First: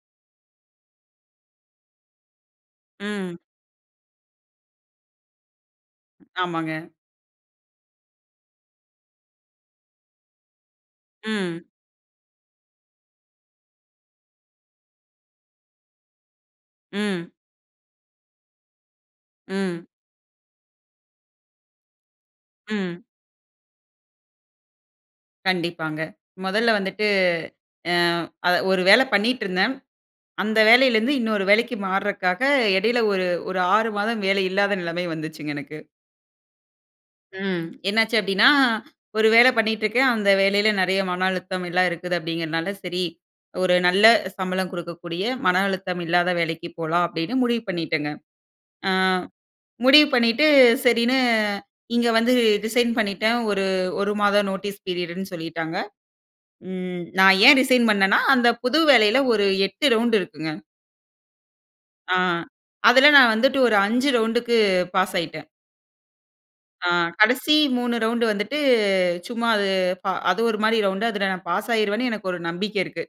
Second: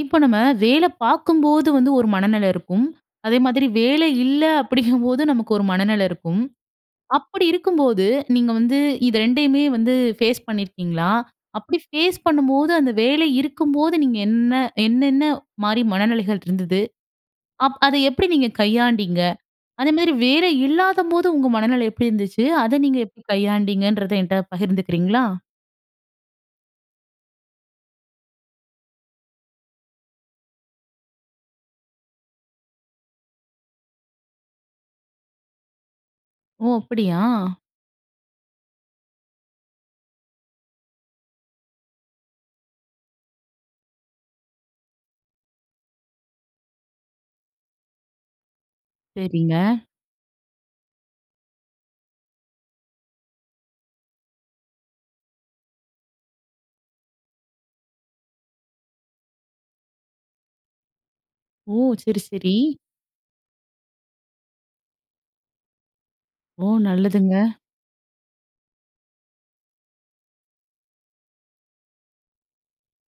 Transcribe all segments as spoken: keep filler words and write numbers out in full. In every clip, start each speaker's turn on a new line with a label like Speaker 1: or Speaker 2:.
Speaker 1: இப்ப நம்ம வேலை பார்க்கும்போது வந்து ஒரு மனநிலை இருக்கும்.
Speaker 2: ம்.
Speaker 1: அதே மாதிரி வேலை இல்ல அப்படிங்கும்போது, நமக்கு ஒரு மனநிலை இருக்கும்.
Speaker 2: ஆமாங்க.
Speaker 1: அப்படி இருக்கும்போது, நீங்க வந்து இத ரெண்டையுமே வந்து ஃபேஸ் பண்ணியிருக்கீங்களா?
Speaker 2: ம்.
Speaker 1: அப்படி ஃபேஸ் பண்ணும்போது, அந்த வேலை இருக்கும்போது, நீங்க என்ன என்னென்ன மாரி மனநிலைகள் இருந்தது?
Speaker 2: ம்.
Speaker 1: அப் அத எப்படி நீங்க கையாண்டீங்க?
Speaker 2: ம்.
Speaker 1: அதே மாரி வேலை இல்லாதபோது உங்க மனநிலை எப்படி இருந்துச்சு? அத நீங்க
Speaker 2: ம்.
Speaker 1: எப்படி கையாண்டீங்கன்றத, என்ட்ட பகிர்ந்துக்கிறீங்களா?
Speaker 2: கண்டிப்பாங்க. மொதல்ல வந்துட்டு அ அ ஒரு வேலை பண்ணீட்டுருந்தேன். அந்த வேலையிலிருந்து இன்னொரு வேலைக்கு மாறக்காக இடையில ஒரு ஒரு ஆறு மாதம் வேலை இல்லாத நெலைமை வந்துச்சுங்க எனக்கு.
Speaker 1: ஓ! அப்படியா!
Speaker 2: ம். என்னாச்சு அப்படீன்னா, ஒரு வேலை பண்ணிட்டுருக்கேன். அந்த வேலையில நெறைய மன அழுத்தம், எல்லாம் இருக்குது அப்படிங்கிறதனால, "சரி! ஒரு நல்ல சம்பளம் குடுக்கக்கூடிய, மன அழுத்தம் இல்லாத வேலைக்கு போலாம்." அப்படீன்னு முடிவு பண்ணிட்டேங்க. அ
Speaker 1: சரிங்க.
Speaker 2: முடிவு பண்ணீட்டு, சரின்னு இங்க வந்து ரிசைன் பண்ணிட்டேன். ஒரு ஒரு மாத நோட்டீஸ் பீரியடுன்னு சொல்லிட்டாங்க. ம். நான் ஏன் ரிசைன் பண்ணேன்னா, அந்த புது வேலையில ஒரு எட்டு ரவுண்ட் இருக்குங்க.
Speaker 1: ஓ!
Speaker 2: ஆ. ஆ
Speaker 1: சரி சரி.
Speaker 2: அதில நான் வந்துட்டு ஒரு அஞ்சு ரவுண்ட்க்கு பாஸ் ஆகிட்டேன்.
Speaker 1: ஓ
Speaker 2: ஆ
Speaker 1: நல்லதுங்க.
Speaker 2: கடைசி மூணு ரவுண்ட் வந்துட்டு சும்மா அது ப அது ஒரு மாரி ரவுண்ட் அதில நான் பாஸ் ஆகிருவேன்னு எனக்கு ஒரு நம்பிக்கை இருக்கு.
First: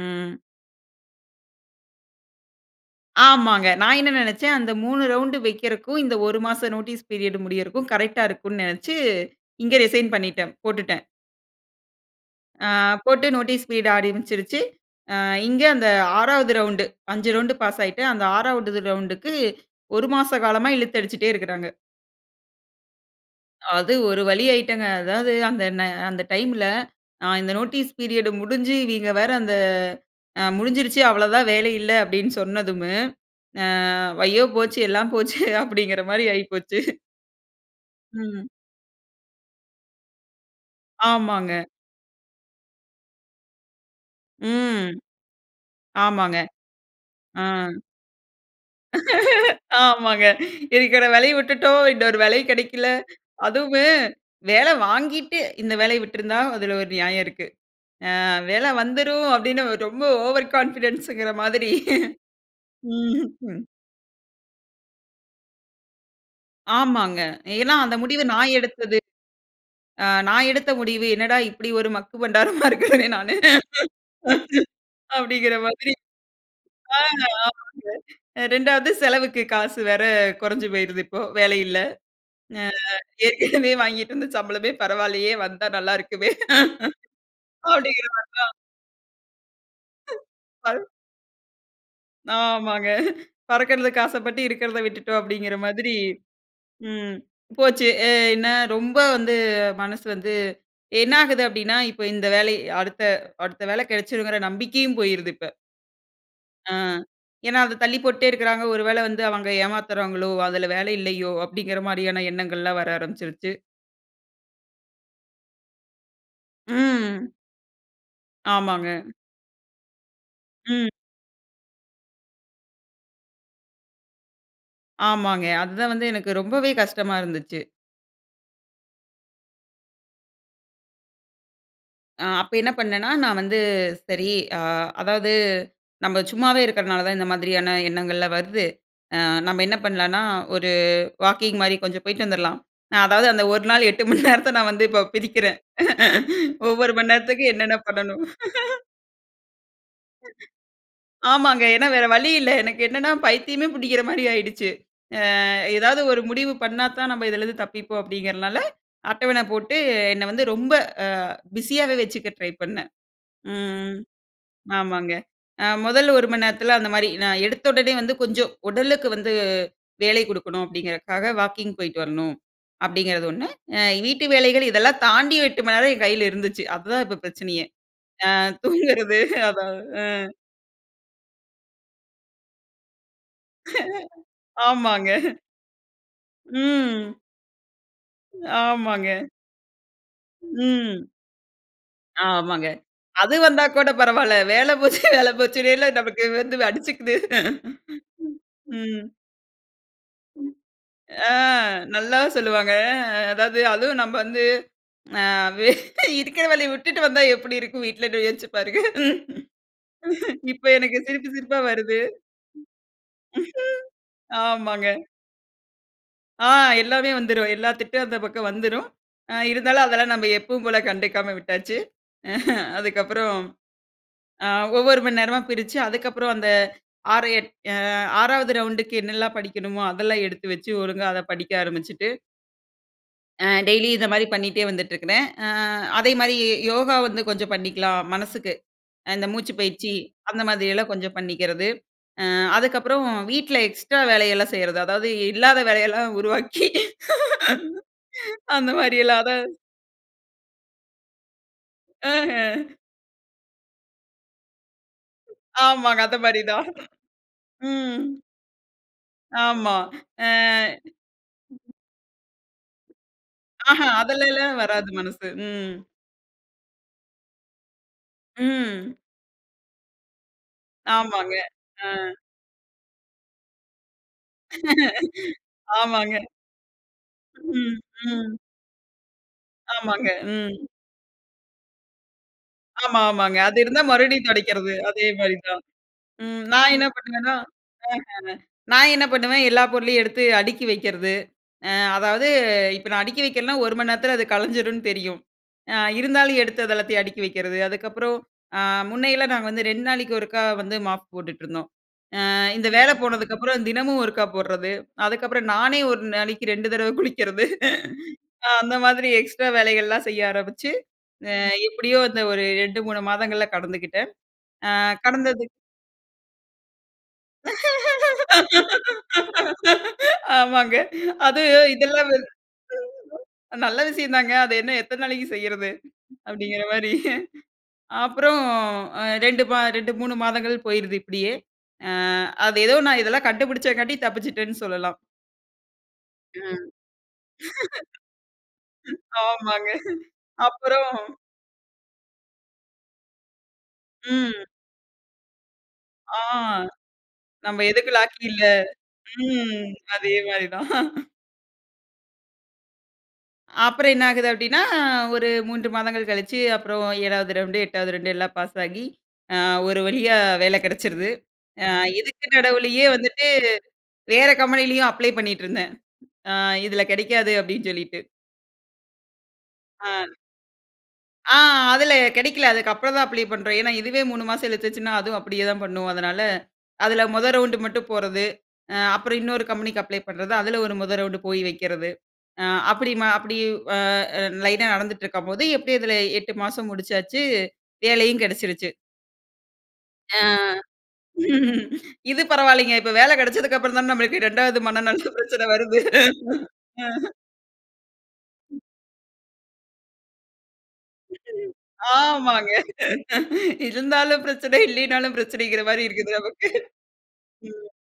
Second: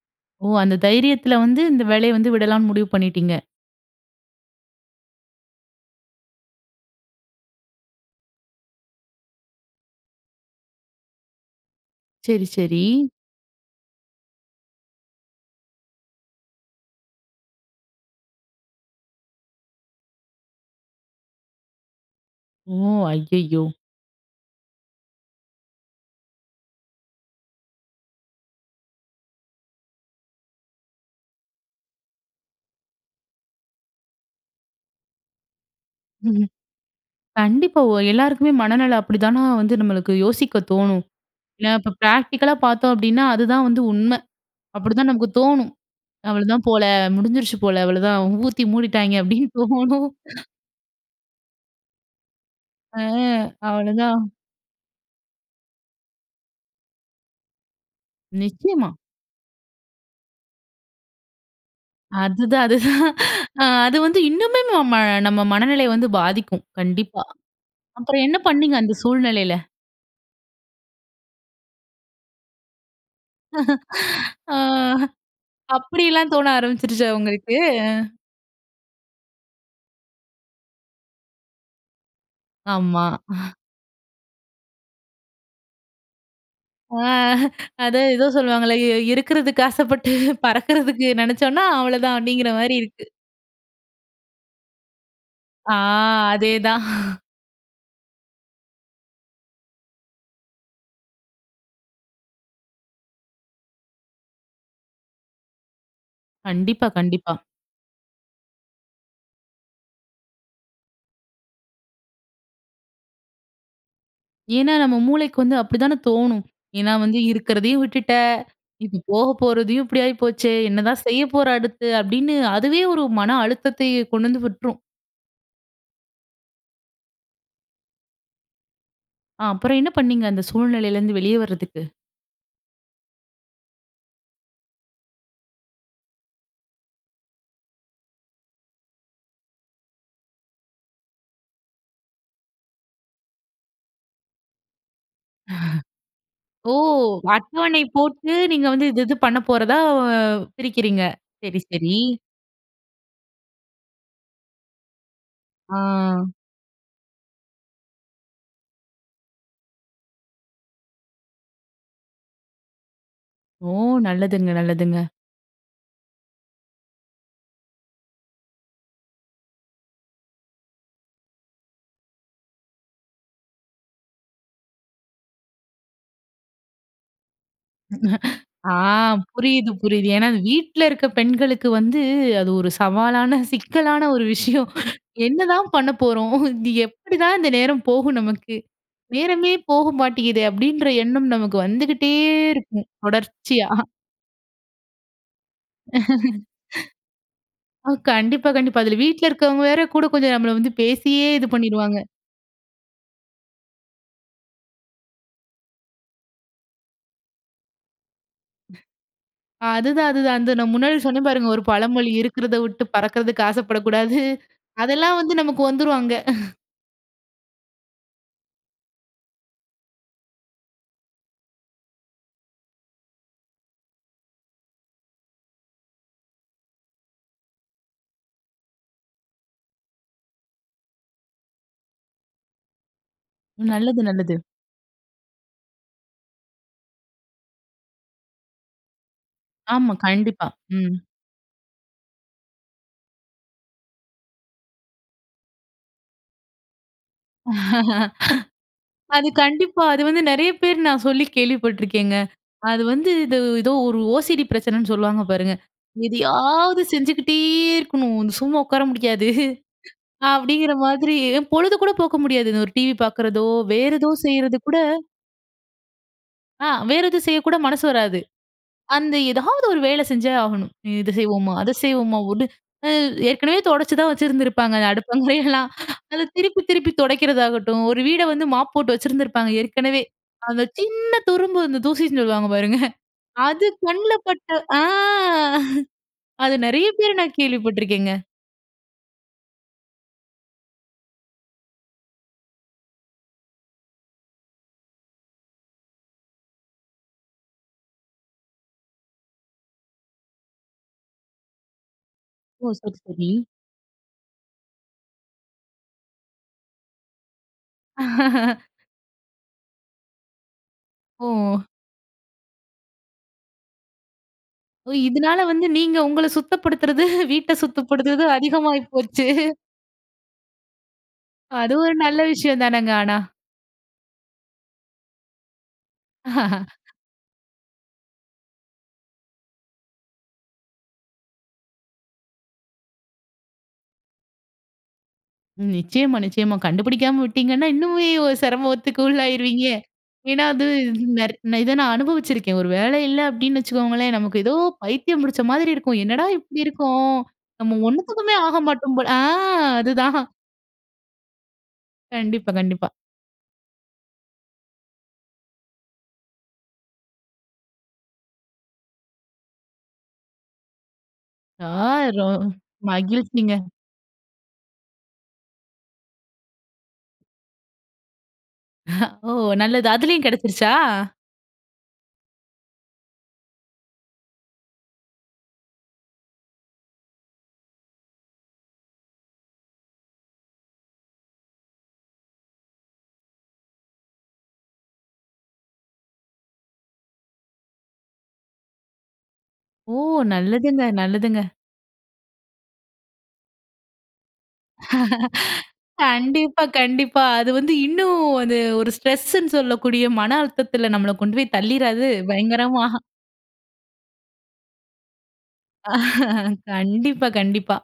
Speaker 2: ம்.
Speaker 1: ஓ அந்த தைரியத்துல வந்து இந்த வேலைய வந்து விடலாம்னு முடிவு பண்ணிட்டீங்க.
Speaker 2: ஆமாங்க. நான் என்ன நெனைச்சேன்? அந்த மூணு ரவுண்ட்டு வைக்கிறதுக்கும் இந்த ஒரு மாசம் நோட்டீஸ் பீரியட் முடியறதுக்கும் கரெக்ட்டா இருக்கும்ன்னு நெனைச்சு இங்க ரிசைன் பண்ணிட்டேன். போட்டுட்டேன்.
Speaker 1: சரி
Speaker 2: ஆ
Speaker 1: சரி.
Speaker 2: போட்டு நோட்டீஸ் பீட் ஆரம்பிச்சிருச்சசு. அ இங்க அந்த ஆறாவது ரவுண்ட்டு அஞ்சு ரவுண்ட் பாஸ் ஆகிட்டு அந்த ஆறாவது ரவுண்ட்க்கு ஒரு மாச காலமா இழுத்து அடிச்சுட்டே இருக்காங்க.
Speaker 1: ஓ! ஐயையோ!
Speaker 2: அது ஒரு வழி ஆயிட்டேங்க. அதாவது அந்த அந்த ந டைம்ல அ இந்த நோட்டீஸ் பீரியட் முடிஞ்சு இவைய்ங்க வேற அந்த முடிஞ்சுருச்சு அவ்ள தான் வேலை இல்ல அப்படின்னு சொன்னதும்மு ஐயோ! போச்சு எல்லாம் போச்சே அப்டின்கிற மாரி ஆகி போச்சு.
Speaker 1: கண்டிப்பா ஒ
Speaker 2: ம்.
Speaker 1: எல்லாருக்குமே மனநிலை அப்படிதானா வந்து நம்மளுக்கு யோசிக்க தோணும்.
Speaker 2: ஆமாங்க.
Speaker 1: இல்ல இப்ப பிராக்டிகலா பார்த்தோம் அப்டின்னா, அதுதான் வந்து உண்மை.
Speaker 2: ம்.
Speaker 1: அப்டிதான் நமக்கு தோணும்.
Speaker 2: ஆமாங்க.
Speaker 1: அவ்வளதான் போல
Speaker 2: ஆ.
Speaker 1: முடிஞ்சுருச்சு போல அவ்வளதான் ஊத்தி மூடிட்டாங்க அப்டின்னு தோணும்
Speaker 2: ஆமாங்க இருக்குற வேலையும் விட்டுட்டோம் இன்னொரு வேலையும் கெடைக்கல.
Speaker 1: அ
Speaker 2: அதுவும்
Speaker 1: அவ்வளதான்.
Speaker 2: வேலை வாங்கிட்டு இந்த வேலைய விட்டுருந்தா அதில ஒரு நியாயம் இருக்கு. ஆ வேலை
Speaker 1: நிச்சயமா.
Speaker 2: வந்துரும் அப்டின்னு ரொம்ப ஓவர் கான்ஃபிடன்ஸ்ன்கிற மாதிரி.
Speaker 1: அதுதான் அதுதான்.
Speaker 2: ம்.
Speaker 1: அது வந்து இன்னுமே ம நம்ம மனநிலை வந்து பாதிக்கும்
Speaker 2: ஆமாங்க.
Speaker 1: கண்டிப்பா.
Speaker 2: ஏன்னா அந்த முடிவ
Speaker 1: அப்புறம் என்ன
Speaker 2: நான்
Speaker 1: பண்ணீங்க அந்த
Speaker 2: எடுத்தது.
Speaker 1: சூழ்நிலையில?
Speaker 2: அ நான் எடுத்த முடிவு, என்னடா இப்டி ஒரு மக்கு பண்டாரமா இருக்கிறேன் நானு
Speaker 1: ஆ
Speaker 2: அப்டின்கிற மாதிரி.
Speaker 1: அப்படியெல்லாம் தோண
Speaker 2: ஆ
Speaker 1: ஆரம்பிச்சிருச்சா உங்களுக்கு?
Speaker 2: ஆமாங்க ரெண்டாவது செலவுக்கு காசு வேற கொறஞ்சு போய்ருது இப்போ, வேலை இல்ல. அ
Speaker 1: ஆமா. அ.
Speaker 2: ஏற்கனவே வாங்கிட்டு வந்து சம்பளமே பரவாயில்லையே! வந்தா நல்லா இருக்குமே.
Speaker 1: ஆ.
Speaker 2: அப்டிங்கிற
Speaker 1: அதான் ஏதோ
Speaker 2: மாரிதான்.
Speaker 1: சொல்லுவாங்கல்ல இ "இருக்கறதுக்கு ஆசைப்பட்டு
Speaker 2: [unintelligible]
Speaker 1: பறக்கறதுக்கு நெனைச்சோம்னா" அவ்ளோதான் அப்டிங்கிற மாரி
Speaker 2: ஆமாங்க
Speaker 1: இருக்கு
Speaker 2: "பறக்கறதுக்கு ஆசப்பட்டு இருக்கறத விட்டுட்டோம்" அப்டின்கிற
Speaker 1: ஆ
Speaker 2: மாதிரி
Speaker 1: அதேதான்.
Speaker 2: ம் போச்சு. என்ன ரொம்ப வந்து மனசு வந்து என்ன ஆகுது? அப்டின்னா இப்ப இந்த வேலை அடுத்த அடுத்த வேலை கெடைச்சிரும்ன்கிற நம்பிக்கையும் போய்ருது இப்ப. ஆ.
Speaker 1: கண்டிப்பா, கண்டிப்பா.
Speaker 2: ஏன்னா, அத தள்ளி போட்டே இருக்கிறாங்க. "ஒரு வேளை வந்து அவங்க ஏமாத்துறாங்களோ? அதுல வேலை இல்லையோ?" அப்படிங்கிற மாரியான எண்ணங்கள்லாம் வர ஆரம்பிச்சுருச்சு.
Speaker 1: ஏன்னா, நம்ம மூளைக்கு வந்து அப்படித்தான தோணும். ஏன்னா வந்து,
Speaker 2: ம்.
Speaker 1: "இருக்கிறதையும் விட்டுட்ட ம்,
Speaker 2: ஆமாங்க.
Speaker 1: ம். போக போறதையும் இப்படி ஆயி போச்சே!
Speaker 2: ம்.
Speaker 1: என்னதான் செய்ய போற அடுத்து?" அப்படீன்னு அதுவே ஒரு மன அழுத்தத்தையே கொண்டு வந்து விட்டுரும்.
Speaker 2: ஆமாங்க. அதுதான் வந்து எனக்கு ரொம்பவே கஷ்டமா இருந்துச்சு.
Speaker 1: ஆ. அப்புறம் என்ன பண்ணீங்க, அந்த சூழ்நிலையிலிருந்து வெளியே வரதுக்கு?
Speaker 2: அ அப்ப என்ன பண்ணேன்னா, நான் வந்து, "சரி" அ அதாவது, "நம்ப சும்மாவே இருக்கறனால தான், இந்த மாதிரியான எண்ணங்கள்லாம் வர்து அ நம்ம என்ன பண்ணலாம்ன்னா, ஒரு வாக்கிங் மாரி கொஞ்சம் போய்ட்டு வந்துரலாம்." அதாவது அந்த ஒரு நாள், எட்டு மணி நேரத்தை நான் வந்து இப்ப பிதிக்கறேன்.
Speaker 1: ஓ!
Speaker 2: ஒவ்வொரு மணி நேரத்துக்கும், என்னென்ன
Speaker 1: அட்டவணை
Speaker 2: பண்ணணும்?
Speaker 1: போட்டு, நீங்க வந்து இது இது பண்ண போறதா, அ வ் பிரிக்கிறீங்க. சரி,
Speaker 2: ஆமாங்க. ஏன்னா,
Speaker 1: சரி.
Speaker 2: வேற வழி இல்லை. எனக்கு, என்னன்னா பைத்தியமே புடிக்கிற மாரி ஆயிடுச்சு. "அ ஏதாவது ஒரு
Speaker 1: ஆ.
Speaker 2: முடிவு பண்ணாத்தான், நம்ம இதுலேருந்து தப்பிப்போம்." அப்படிங்கிறனால அட்டவணை போட்டு என்னை வந்து ரொம்ப அ பிஸியாவே வச்சுக்க ட்ரை பண்ணேன். ம்,
Speaker 1: ஓ!
Speaker 2: ம்.
Speaker 1: நல்லதுங்க, நல்லதுங்க.
Speaker 2: ஆமாங்க. அ மொதல் ஒரு மணி நேரத்தில அந்த மாரி, நான் எடுத்தவுடனே வந்து கொஞ்சம் உடலுக்கு வந்து வேலை குடுக்கணும், அப்படீங்கிறதுக்காக "வாக்கிங் போயிட்டு வரணும்." அப்படிங்கிறது ஒண்ணு. அ வீட்டு வேலைகள் இதெல்லாம் தாண்டி, எட்டு மணி நேரம் என் கையில இருந்துச்சு. அதுதான் இப்ப பிரச்சனையே. அ
Speaker 1: ஆ.
Speaker 2: தூங்குறது
Speaker 1: புரியுது,
Speaker 2: அதான்.
Speaker 1: புரியுது. ஏன்னா
Speaker 2: ம்.
Speaker 1: இது வீட்ல இருக்க பெண்களுக்கு வந்து அது ஒரு சவாலான, சிக்கலான ஒரு விஷயம்.
Speaker 2: ஆமாங்க.
Speaker 1: "என்ன தான் பண்ணப் போறோம்? இது
Speaker 2: ம்.
Speaker 1: எப்படி தான் இந்த நேரம் போகும் நமக்கு?
Speaker 2: ஆமாங்க.
Speaker 1: நேரமே போக மாட்டேங்கிதே." அப்படின்ற
Speaker 2: ம்.
Speaker 1: எண்ணம் நமக்கு வந்துக்கிட்டே
Speaker 2: ஆமாங்க.
Speaker 1: இருக்கும்,
Speaker 2: அது வந்தா
Speaker 1: தொடர்ச்சியா.
Speaker 2: கூட பரவால்ல. வேலை போச்சு, வேலை போச்சுன்னேல்ல நமக்கு வந்து வ் அடிச்சுக்குது.
Speaker 1: ஆ. கண்டிப்பா, கண்டிப்பா. இதுல
Speaker 2: ம்.
Speaker 1: வீட்ல இருக்கவங்க வேற கூட கொஞ்சம் நம்மள வந்து பேசியே
Speaker 2: ஆ.
Speaker 1: இது பண்ணிருவாங்க.
Speaker 2: நல்லா சொல்லுவாங்க. அதாவது அதுவும் நம்ம வந்து அ வே இருக்கிற வேலையை விட்டுட்டு வந்தா எப்படி இருக்கும் வீட்லன்னு யோச்சு பாருங்க.
Speaker 1: அதுதான், அதுதான். அந்த
Speaker 2: இப்ப
Speaker 1: நான் முன்னாடி
Speaker 2: எனக்கு
Speaker 1: சொன்னேன்
Speaker 2: சிரிப்பு
Speaker 1: பாருங்க
Speaker 2: சிரிப்பா
Speaker 1: ஒரு
Speaker 2: வருது.
Speaker 1: பழமொழி, "இருக்கிறதை விட்டு பறக்கிறதுக்கு ஆசைப்படக்கூடாது."
Speaker 2: ஆமாங்க.
Speaker 1: அதெல்லாம் வந்து நமக்கு வந்துரும், அங்க.
Speaker 2: ஆ. எல்லாமே வந்துரும். எல்லா திட்டும் அந்த பக்கம் வந்துரும். அ இருந்தாலும், அதெல்லாம் நம்ப எப்பும் போல கண்டுக்காம விட்டாச்சு. அதுக்கப்புறம், அ ஒவ்வொரு மணி நேரமா பிரிச்சு அதுக்கப்புறம் அந்த ஆறு எட் அ ஆறாவது ரவுண்டுக்கு என்னெல்லாம் படிக்கணுமோ, அதெல்லாம் எடுத்து வச்சு ஒழுங்கா அத படிக்க ஆரம்பிச்சுட்டு, ஆ. டெய்லி
Speaker 1: நல்லது,
Speaker 2: இந்த மாரி
Speaker 1: நல்லது.
Speaker 2: பண்ணிட்டே வந்துட்டு இருக்குறேன். ஆ அதே மாரி ஏ யோகா வந்து கொஞ்சம் பண்ணிக்கலாம் மனசுக்கு, அ இந்த மூச்சுப் பயிற்சி
Speaker 1: ஆமா. கண்டிப்பா.
Speaker 2: அந்தமாதிரி எல்லாம்
Speaker 1: ம்.
Speaker 2: கொஞ்சம் பண்ணிக்குறது. அ அதுக்கப்புறம் வீட்ல எக்ஸ்ட்ரா வேலையெல்லாம் செய்யுறது, அதாவது இல்லாத வேலையெல்லாம் உருவாக்கி, அந்த
Speaker 1: அது
Speaker 2: மாரியில்லாத வ்
Speaker 1: கண்டிப்பா அது வந்து நெறய பேர் நான் சொல்லி கேள்விப்பட்டுருக்கேங்க.
Speaker 2: அஹ.
Speaker 1: அது வந்து இது ஏதோ ஒரு ஓசிடி பிரச்சனன்னு சொல்லுவாங்க பாருங்க,
Speaker 2: ஆமாங்க, அந்த மாரி தான்.
Speaker 1: எதயாவது செஞ்சுகிட்டே
Speaker 2: ம்.
Speaker 1: இருக்கணும், இந்த சும்மா உட்கார முடியாது.
Speaker 2: ஆமா. அ.
Speaker 1: அப்டிங்குற மாதிரி, பொழுது கூட போக்க முடியாது, இந்த ஒரு டிவி பாக்குறதோ,
Speaker 2: ஆஹா
Speaker 1: வேற ஏதோ
Speaker 2: அதுலெல்லாம்,
Speaker 1: செய்யுறது கூட
Speaker 2: வராது மனசு ம்.
Speaker 1: ஆ, வேறு எதுவும் செய்யக்கூட மனசு வராது.
Speaker 2: ம்.
Speaker 1: அந்த ஏதாவது ஒரு வேல செஞ்சே ஆகணும். இத
Speaker 2: ஆமாங்க.
Speaker 1: செய்வோமா அத
Speaker 2: அ.
Speaker 1: செய்வோமா ஓடு அ ஏற்கனவே தொடைச்சு தான் வச்சுருந்துருப்பாங்க, அந்த அடுப்பங்காறயெல்லாம்,
Speaker 2: ஆமாங்க.
Speaker 1: அத திருப்பி திருப்பி
Speaker 2: ம்,
Speaker 1: தொடைக்குறதாகட்டும். ஒரு வீட
Speaker 2: ம்.
Speaker 1: வந்து மாப் போட்டு வச்சிருந்திருப்பாங்க ஏற்கனவே,
Speaker 2: ஆமாங்க. ம்
Speaker 1: அந்த சின்ன துரும்பு வந்து தூசின்னு சொல்லுவாங்க பாருங்க
Speaker 2: ஆமா, ஆமாங்க. அது
Speaker 1: அது
Speaker 2: இருந்தா
Speaker 1: கண்ல
Speaker 2: மறுபடியும்
Speaker 1: பட்ட
Speaker 2: தொடைக்குறது.
Speaker 1: ஆ
Speaker 2: அதே மாரி தான். ம்,
Speaker 1: அது
Speaker 2: நான்
Speaker 1: நெறய
Speaker 2: என்ன
Speaker 1: பேர
Speaker 2: பண்ணுவேன்னா
Speaker 1: நான் கேள்விப்பட்டுருக்கேங்க.
Speaker 2: அஹ. நான் என்ன பண்ணுவேன், எல்லா பொருளையும் எடுத்து அடுக்கி வெக்குறது. அ அதாவது இப்போ நான் அடுக்கி வெக்கலனா, ஒரு மணி நேரத்துல அது கலைஞ்சிடும்னு தெரியும். அ இருந்தாலும் எடுத்து அத எல்லாத்தையும் அடுக்கி வெக்குறது அதுக்கப்புறம், அ முன்னையெல்லாம் நாங்க வந்து ரெண்டு நாளைக்கு ஒருக்கா வந்து மாப் போட்டுட்டுருந்தோம். அ இந்த
Speaker 1: ஓ.
Speaker 2: வேல
Speaker 1: சரி, சரி.
Speaker 2: போனதுக்கப்புறம் தினமும் ஒருக்கா போடுறது அதுக்கப்புறம் நானே ஒரு நாளைக்கு ரெண்டு தடவ குளிக்குறது. நான் அந்த மாதிரி எக்ஸ்ட்ரா வேலைகள்லாம் செய்ய ஆரம்பிச்சு. அ
Speaker 1: ஓ.
Speaker 2: எப்டியோ அந்த ஒரு ரெண்டு, மூணு மாதங்கள்ல கடந்துக்கிட்டேன். அ
Speaker 1: ஓ. இதனால
Speaker 2: கடந்தது
Speaker 1: வந்து நீங்க உங்கள சுத்தப்படுத்துறது, வீட்ட சுத்தப்படுத்துறது அதிகமாகி போயிச்சே.
Speaker 2: ஆமாங்க. அது
Speaker 1: அது ஒரு
Speaker 2: இதெல்லாம் வ
Speaker 1: நல்ல
Speaker 2: [unintelligible]
Speaker 1: விஷயம் தானங்க ஆனா.
Speaker 2: நல்ல விஷயம் தாங்க, அது இன்னும் எத்தன நாளைக்கு செய்யுறது. அப்டிங்குற மாரி. அப்புறம், அ இரண்டு ம இரண்டு, மூணு மாதங்கள் போயுறது இப்டியே. அ அது ஏதோ நான் இதெல்லாம் கண்டுபிடிச்சக்காண்டி தப்பிச்சட்டேன்னு சொல்லலாம்.
Speaker 1: ம். நிச்சயமா, நிச்சயமா.
Speaker 2: ம்.
Speaker 1: கண்டுபுடிக்காம விட்டீங்கன்னா, இன்னுமே ஒரு சிரமத்துக்கு உள்ளாயிருவீங்க
Speaker 2: ஆமாங்க
Speaker 1: ஏனா, அது
Speaker 2: அப்புறம்.
Speaker 1: நெர் இத நான் அனுபவிச்சுருக்கேன். ஒரு வேல இல்ல, அப்பிடின்னு வச்சுக்கோங்களேன், நமக்கு
Speaker 2: ம்.
Speaker 1: ஏதோ, பைத்தியம் பிடுச்ச மாதிரி இருக்கும்.
Speaker 2: ஆ,
Speaker 1: என்னடா! இப்பிடி இருக்கோம்.
Speaker 2: நம்ம
Speaker 1: நம்ம
Speaker 2: எதுக்கும் லாக்கி
Speaker 1: ஒன்னுத்துக்குமே
Speaker 2: இல்ல.
Speaker 1: ஆக மாட்டோம் போல ஆ,
Speaker 2: ம். அதே
Speaker 1: அதுதான்.
Speaker 2: மாரி தான்
Speaker 1: கண்டிப்பா. கண்டிப்பா.
Speaker 2: அப்புறம், என்ன ஆகுது? அப்பிடினா, ஒரு மூன்று மாதங்கள் கழுச்சு, அப்புறம் ஏழாவது ரவுண்டு, எட்டாவது ரவுண்டு, எல்லாம் பாஸ் ஆகி, அ, ஒரு வழியா வேல கெடச்சுருது.
Speaker 1: ஆ,
Speaker 2: அ,
Speaker 1: ரொ
Speaker 2: இதுக்கு நடுவிலேயே வந்துட்டு,
Speaker 1: மகிழ்ச்சிங்க.
Speaker 2: வேற கம்பெனிலயும், அப்ளை பண்ணிட்டு இருந்தேன். அ, இதில கெடைக்காது, அப்பிடின்னு சொல்லிட்டு.
Speaker 1: ஓ, நல்லது.
Speaker 2: ஆ.
Speaker 1: அதுலயும் கெடச்சிருச்சா?
Speaker 2: ஆ, அதில கெடைக்கல. அதுக்கப்புறம் தான் அப்ளை பண்றோம். ஏன்னா, இதுவே மூனு மாசம் இழுத்துச்சுன்னா, அதுவும் அப்பிடியேதான் பண்ணும். அதனால, அதில மொத ரவுண்டு மட்டும் போறது. அ, அப்புறம் இன்னொரு கம்பெனிக்கு அப்ளை பண்றது. அதில, ஒரு மொத ரவுண்டு போய் வக்கிறது. அ, அப்படி, ம அப்படி அ லைன் ஆ நடந்துட்டு இருக்கும்போது, எப்பிடி இதில, எட்டு மாசம் முடுச்சாச்சு. வேலையும் கெடச்சிருச்சு.
Speaker 1: ஓ!
Speaker 2: ஆ.
Speaker 1: நல்லதுங்க. நல்லதுங்க.
Speaker 2: இது பரவால்லேங்க. இப்ப வேல கெடச்சதுக்கப்புறந்தான நம்மளுக்கு ரெண்டாவது மனநில பிரச்சனை வருது.
Speaker 1: கண்டிப்பா,
Speaker 2: அ
Speaker 1: கண்டிப்பா. அது வந்து இன்னும், அது ஒரு ஸ்ட்ரெஸ்ன்னு சொல்லக்கூடிய மன அழுத்தத்தில நம்மள கொண்டு போய் தள்ளிராது.
Speaker 2: ஆமாங்க
Speaker 1: பயங்கரமா!
Speaker 2: .இருந்தாலும் பிரச்சனை, இல்லையினாலும் பிரச்சனைங்கறமாரி இருக்குது, நமக்கு.
Speaker 1: கண்டிப்பா.
Speaker 2: ம்
Speaker 1: கண்டிப்பா.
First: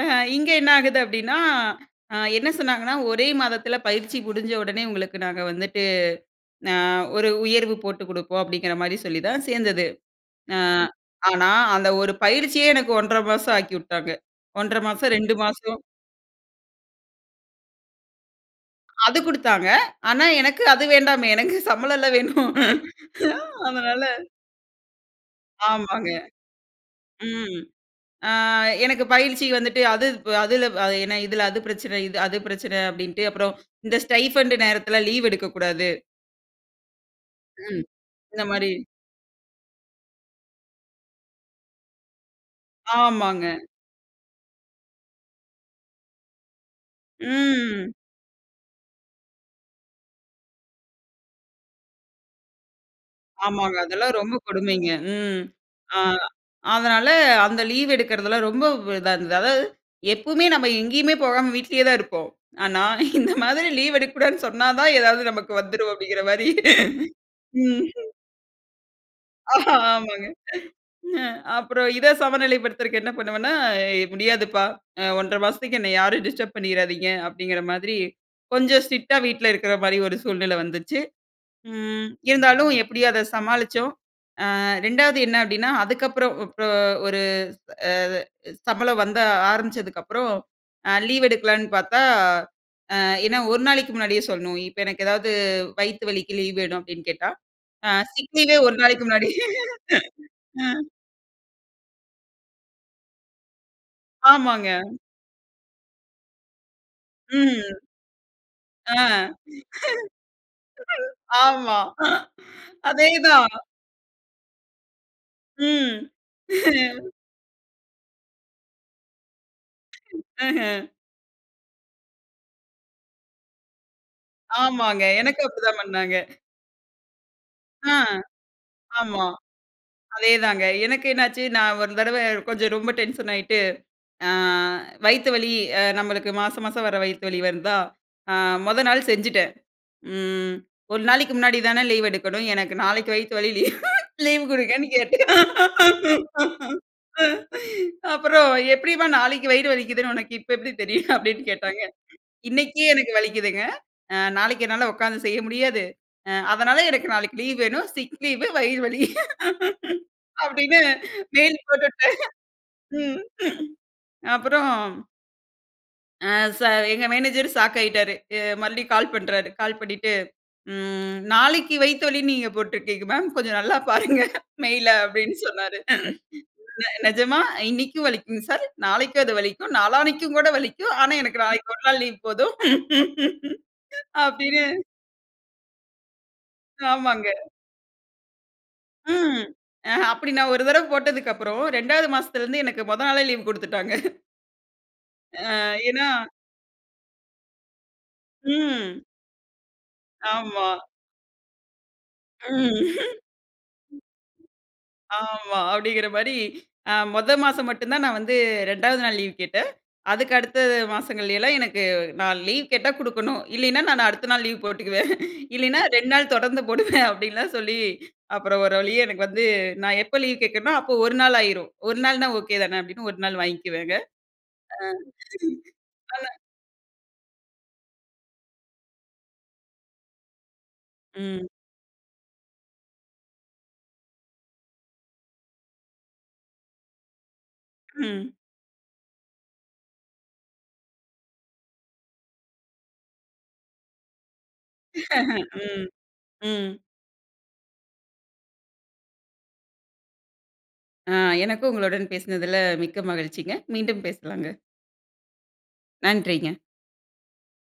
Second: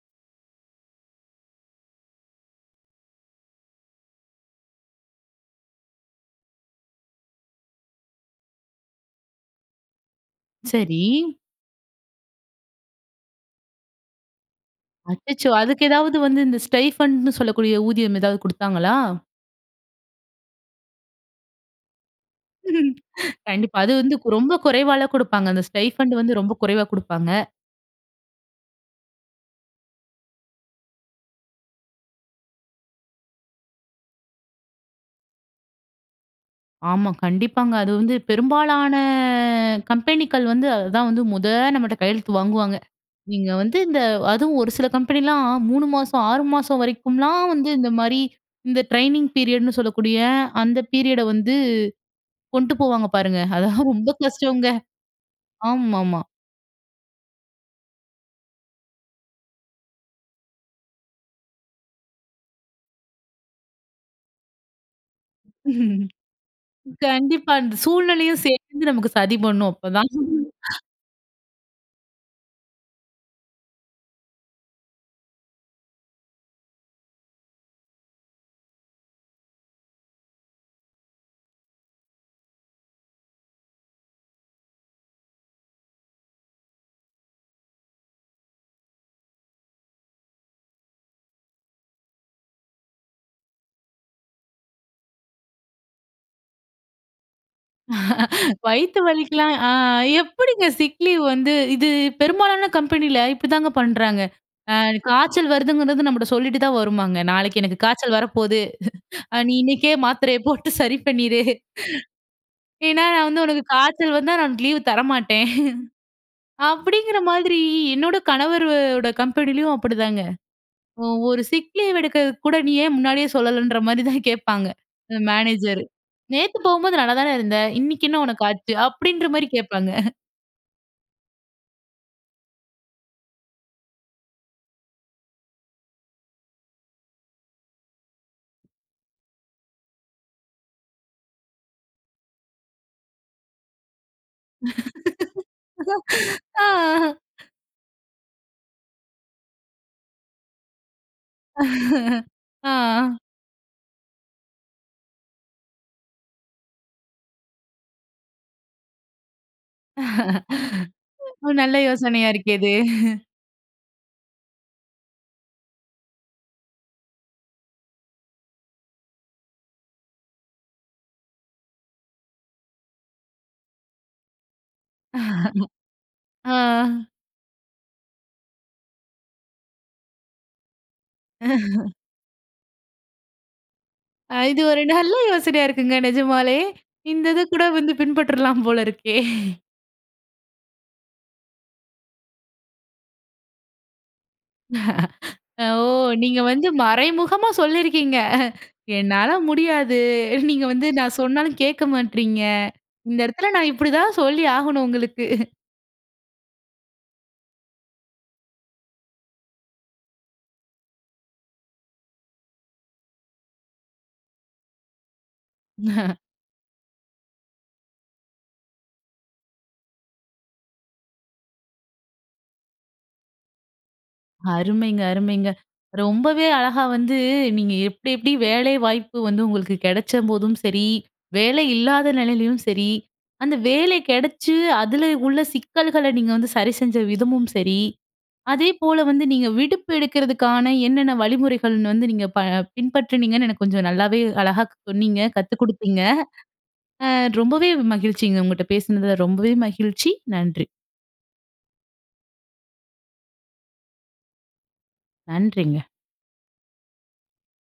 Speaker 2: அ இங்க என்ன ஆகுது? அப்டின்னா, அ என்ன சொன்னாங்கன்னா, "ஒரே மாதத்தில பயிற்சி முடிஞ்ச உடனே உங்களுக்கு நாங்க வந்துட்டு, ந ஒரு உயர்வு போட்டுக் குடுப்போம்" அப்டிங்கிற மாரி சொல்லி தான் சேந்தது. ஆ
Speaker 1: சரி.
Speaker 2: ஆனா, அந்த ஒரு பயிற்சியே எனக்கு ஒன்றை மாசம் ஆக்கிவிட்டாங்க. ஒன்றை மாசம் ரெண்டு
Speaker 1: அச்சச்சோ!
Speaker 2: மாசம்.
Speaker 1: அதுக்கு ஏதாவது வந்து, இந்த ஸ்டைஃபண்ட்ன்னு சொல்லக்கூடிய ஊதியம் எதாவது குடுத்தாங்களா?
Speaker 2: அது குடுத்தாங்க. ஆனா எனக்கு அது வேண்டாமே, எனக்கு சம்பளம்ல வேணும்.
Speaker 1: கண்டிப்பா அது
Speaker 2: அதனால
Speaker 1: வந்து கு ரொம்ப குறைவால குடுப்பாங்க. அந்த
Speaker 2: ஆமாங்க.
Speaker 1: ஸ்டைஃபண்ட் வந்து ரொம்ப குறைவா குடுப்பாங்க.
Speaker 2: ம். அ எனக்கு பயிற்சி வந்துட்டு அது இப்ப அதுல ஏன்னா, இதுல அது பிரச்சனை இது அது பிரச்சனை அப்டிண்ட்டு, அப்புறம் இந்த ஸ்டைஃபண்ட்டு நேரத்தில லீவ் எடுக்கக்கூடாது.
Speaker 1: ஆமா. கண்டிப்பாங்க.
Speaker 2: ம்.
Speaker 1: அது வந்து
Speaker 2: இந்த மாரி
Speaker 1: பெரும்பாலான கம்பெனிக்கள் வந்து, அதுதான் வந்து மொத நம்மட்ட கையெழுத்து வாங்குவாங்க. நீங்க
Speaker 2: ஆமாங்க.
Speaker 1: வந்து இந்த அதுவும் ஒரு சில கம்பெனிலாம், மூனு மாசம், ஆறு மாசம் வரைக்கும்லாம் வந்து இந்த
Speaker 2: ம்.
Speaker 1: மாரி, இந்த ட்ரெய்னிங் பீரியடுன்னு சொல்லக்கூடிய அந்த பீரியட வந்து, கொண்டு போவாங்க பாருங்க.
Speaker 2: ஆமாங்க.
Speaker 1: அதெல்லாம் ரொம்ப
Speaker 2: அதெல்லாம் ரொம்ப
Speaker 1: கஷ்டங்க
Speaker 2: கொடுமைங்க. ம். அ
Speaker 1: ஆமாமா.
Speaker 2: அதனால, அந்த லீவு எடுக்குறதெல்லாம் ரொம்ப வ் இதா இருந்தது. அதாவது, எப்போமே நம்ப எங்கேயுமே போகாம வீட்லயே தான் இருப்போம். ஆனா, இந்த மாதிரி லீவ் எடுக்கக்கூடாதுன்னு சொன்னா தான், ஏதாவது நமக்கு வந்துரும் அப்டிங்குற மாரி.
Speaker 1: கண்டிப்பா. அந்த
Speaker 2: ம்ஹ்
Speaker 1: சூழ்நிலையும் சேந்து நமக்கு சதி
Speaker 2: அஹ
Speaker 1: பண்ணும், அப்பதான்.
Speaker 2: ஆமாங்க. அ அப்புறம் இத சமநிலைப் படுத்தறதுக்கு என்ன பண்ணுவேன்னா, ஏய் "முடியாதுப்பா. அ ஒன்றரை மாசத்துக்கு என்னைய யாரும் டிஸ்டர்ப் பண்ணிறாதீங்க" அப்டிங்கிற மாதிரி கொஞ்சம் ஸ்ட்ரிக்ட்டா வீட்ல இருக்கற மாரி ஒரு சூழ்நிலை வந்துச்சு. ம் இருந்தாலும், எப்படியும் அதை சமாளிச்சோம். அ ரெண்டாவது என்ன அப்டின்னா, அதுக்கப்புறம் வுப்ரோ ஒரு அ சம்பளம் வந்த ஆரம்பிச்சதுக்கப்புறம், அ லீவ் எடுக்கலான்னு பாத்தா, அ ஏன்னா ஒரு நாளைக்கு முன்னாடியே சொல்லணும். இப்ப எனக்கு ஏதாவது "வயித்து வலிக்கு லீவு வேணும்" அப்டின்னு கேட்டா, அ சிக் லீவே ஒரு
Speaker 1: வயித்து
Speaker 2: நாளைக்கு முன்னாடி
Speaker 1: வலிக்கலாம் அ
Speaker 2: அ.
Speaker 1: எப்டிங்க சிக் லீவ் வந்து இது பெரும்பாலான கம்பெனில இப்டிதாங்க பண்றாங்க.
Speaker 2: ஆமாங்க.
Speaker 1: அ காய்ச்சல் வருதுங்கிறது நம்மட்ட சொல்லிட்டு தான் வருமாங்க? நாளைக்கு எனக்கு
Speaker 2: ம்.
Speaker 1: காய்ச்சல் வரப்போது.
Speaker 2: ஆ.
Speaker 1: அ நீ இன்னைக்கே மாத்திரைய போட்டு சரி பண்ணிரு.
Speaker 2: ஆமா.
Speaker 1: ஏன்னா, நான் வந்து
Speaker 2: அதேதான்.
Speaker 1: உனக்கு காய்ச்சல் வந்தா, நான் லீவு தரமாட்டேன்
Speaker 2: ம்.
Speaker 1: அப்டிங்கிற மாதிரி, என்னோட கணவரு ஓட கம்பெனிலயும் அப்டிதாங்க.
Speaker 2: அஹ.
Speaker 1: ஒவ்வொரு சிக் லீவ் எடுக்கிறதுக்கு கூட, நீ ஏன் முன்னாடியே சொல்லலன்ற மாரி தான் கேட்பாங்க.
Speaker 2: ஆமாங்க.
Speaker 1: அ
Speaker 2: எனக்கும் அப்டி தான்
Speaker 1: மேனேஜரு
Speaker 2: பண்ணாங்க.
Speaker 1: "நேத்து போம்போது நல்லாதானே இருந்த?
Speaker 2: ஆ
Speaker 1: இன்னைக்கு என்ன உனக்கு ஆச்சு?"
Speaker 2: ஆமா,
Speaker 1: அப்படின்ற மாரி கேட்பாங்க.
Speaker 2: அதேதாங்க. எனக்கு என்னாச்சு? நான் ஒரு தடவ, கொஞ்சம் ரொம்ப டென்ஷன் ஆயிட்டு, அ வயித்து வலி, அ நம்மளுக்கு மாச மாசம் வர வயித்து வலி வந்தா அ மொத நாள் செஞ்சுட்டேன். ம் ஒரு நாளைக்கு முன்னாடி தான லீவ் எடுக்கணும்! எனக்கு நாளைக்கு வயித்து வலி லீவ் லீவ் குடுங்கன்னு கேட்டேன்.
Speaker 1: ஆ.
Speaker 2: அப்புறம் எப்டிம்மா, "நாளைக்கு வயிறு வலிக்குதுன்னு உனக்கு இப்ப எப்டி தெரியும்?" அப்டின்னு கேட்டாங்க. "இன்னைக்கே எனக்கு
Speaker 1: ஆ.
Speaker 2: வலிக்குதுங்க. அ நாளைக்கு என்னால உக்காந்து செய்ய முடியாது. அ அதனால, எனக்கு நாளைக்கு லீவ் வேணும். சிக் லீவு வயிறு வலி." அப்டின்னு மெயில்
Speaker 1: நல்ல
Speaker 2: போட்டுட்டேன்.
Speaker 1: யோசனையா இருக்கே இது!
Speaker 2: ம். அப்புறம், ஆ சா எங்க மேனேஜர் ஷாக் ஆயிட்டாரு, அ மறுடியும் கால் பண்றாரு. கால் பண்ணிட்டு ம் நாளைக்கு வயித்த வலின்னு நீங்க போட்டிருக்கீங்க மேம், கொஞ்சம் நல்லா பாருங்க மெயில. அப்டின்னு சொன்னாரு.
Speaker 1: ஆ.
Speaker 2: நிஜமா இன்னைக்கும் வலிக்குங்க சார், நாளைக்கு அது வலிக்கும், நாளான்னிக்கும் கூட வலிக்கும். ஆனா, எனக்கு நாளைக்கு ஒரு நாள் லீவ் போதும்.
Speaker 1: அ இது
Speaker 2: அப்டின்னு
Speaker 1: ஒரு நல்ல யோசனையா இருக்குங்க நிஜமாலே.
Speaker 2: ஆமாங்க.
Speaker 1: இந்த இது கூட வந்து பின்பற்றலாம் போல இருக்கே.
Speaker 2: ம். அ அப்டி நான் ஒரு தடவ போட்டதுக்கப்புறம் ரெண்டாவது மாசத்தில இருந்து எனக்கு முதல் நாளே லீவ் குடுத்துவட்டாங்க. ஆ
Speaker 1: ஓ!
Speaker 2: ஏனா
Speaker 1: நீங்க வந்து மறைமுகமா சொல்லிருக்கிங்க.
Speaker 2: ம்.
Speaker 1: என்னால முடியாது. நீங்க
Speaker 2: ஆமா.
Speaker 1: வந்து நான் சொன்னாலும் கேட்க
Speaker 2: ம்.
Speaker 1: மாட்றீங்க. இந்த இடத்தில நான் இப்டி தான் சொல்லி ஆகணும் உங்களுக்கு.
Speaker 2: ஆமா அப்டிங்கிற மாரி, அ மொத மாசம் மட்டும் தான் நான் வந்து ரெண்டாவது நாள் லீவ் கேட்டேன். அதுக்கு அடுத்த மாசங்கள்லலாம் எனக்கு நான் லீவ் கேட்டா குடுக்கணும் இல்லைனா, நான் அடுத்த நாள் லீவ் போட்டுக்குவேன். இல்லைன்னா ரெண்டு நாள் தொடர்ந்து போடுவேன். அப்டின்லாம் சொல்லி அப்புறம் ஒரு வழியே எனக்கு வந்து, நான் எப்போ லீவ் கேட்கேனோ, அப்போ ஒரு நாள் ஆயிரும். ஒரு நாள்னா ஓகே தானே அப்டின்னு ஒரு நாள் வாங்கிக்குவேங்க.
Speaker 1: அருமைங்க,
Speaker 2: அ
Speaker 1: அருமைங்க.
Speaker 2: அ.
Speaker 1: ரொம்பவே அழகா வந்து நீங்க எப்டி எப்டி வேலை வாய்ப்பு வந்து உங்களுக்கு கிடைச்ச போதும் சரி,
Speaker 2: ம்.
Speaker 1: வேலை இல்லாத நிலையிலயும் சரி, அந்த வேலை கிடைச்சு அதில உள்ள சிக்கல்கள, நீங்க வந்து சரி செஞ்ச விதமும் சரி,
Speaker 2: ம்.
Speaker 1: அதேபோல வந்து நீங்க விடுப்பு எடுக்கிறதுக்கான என்னென்ன வழிமுறைகள்னு வந்து நீங்க ப பின்பற்றினீங்கன்னு எனக்கு கொஞ்சம் நல்லாவே அழகா சொன்னீங்க, கத்து
Speaker 2: ம்,
Speaker 1: குடுப்பீங்க.
Speaker 2: ம்.
Speaker 1: ஆ ரொம்பவே மகிழ்ச்சிங்க. உங்ககிட்ட பேசுனதில ரொம்பவே மகிழ்ச்சி! நன்றி!
Speaker 2: ஆ எனக்கும் உங்களுடன் பேசினதில மிக்க மகிழ்ச்சிங்க! மீண்டும் பேசலாங்க.
Speaker 1: நன்றிங்க.
Speaker 2: நன்றிங்க.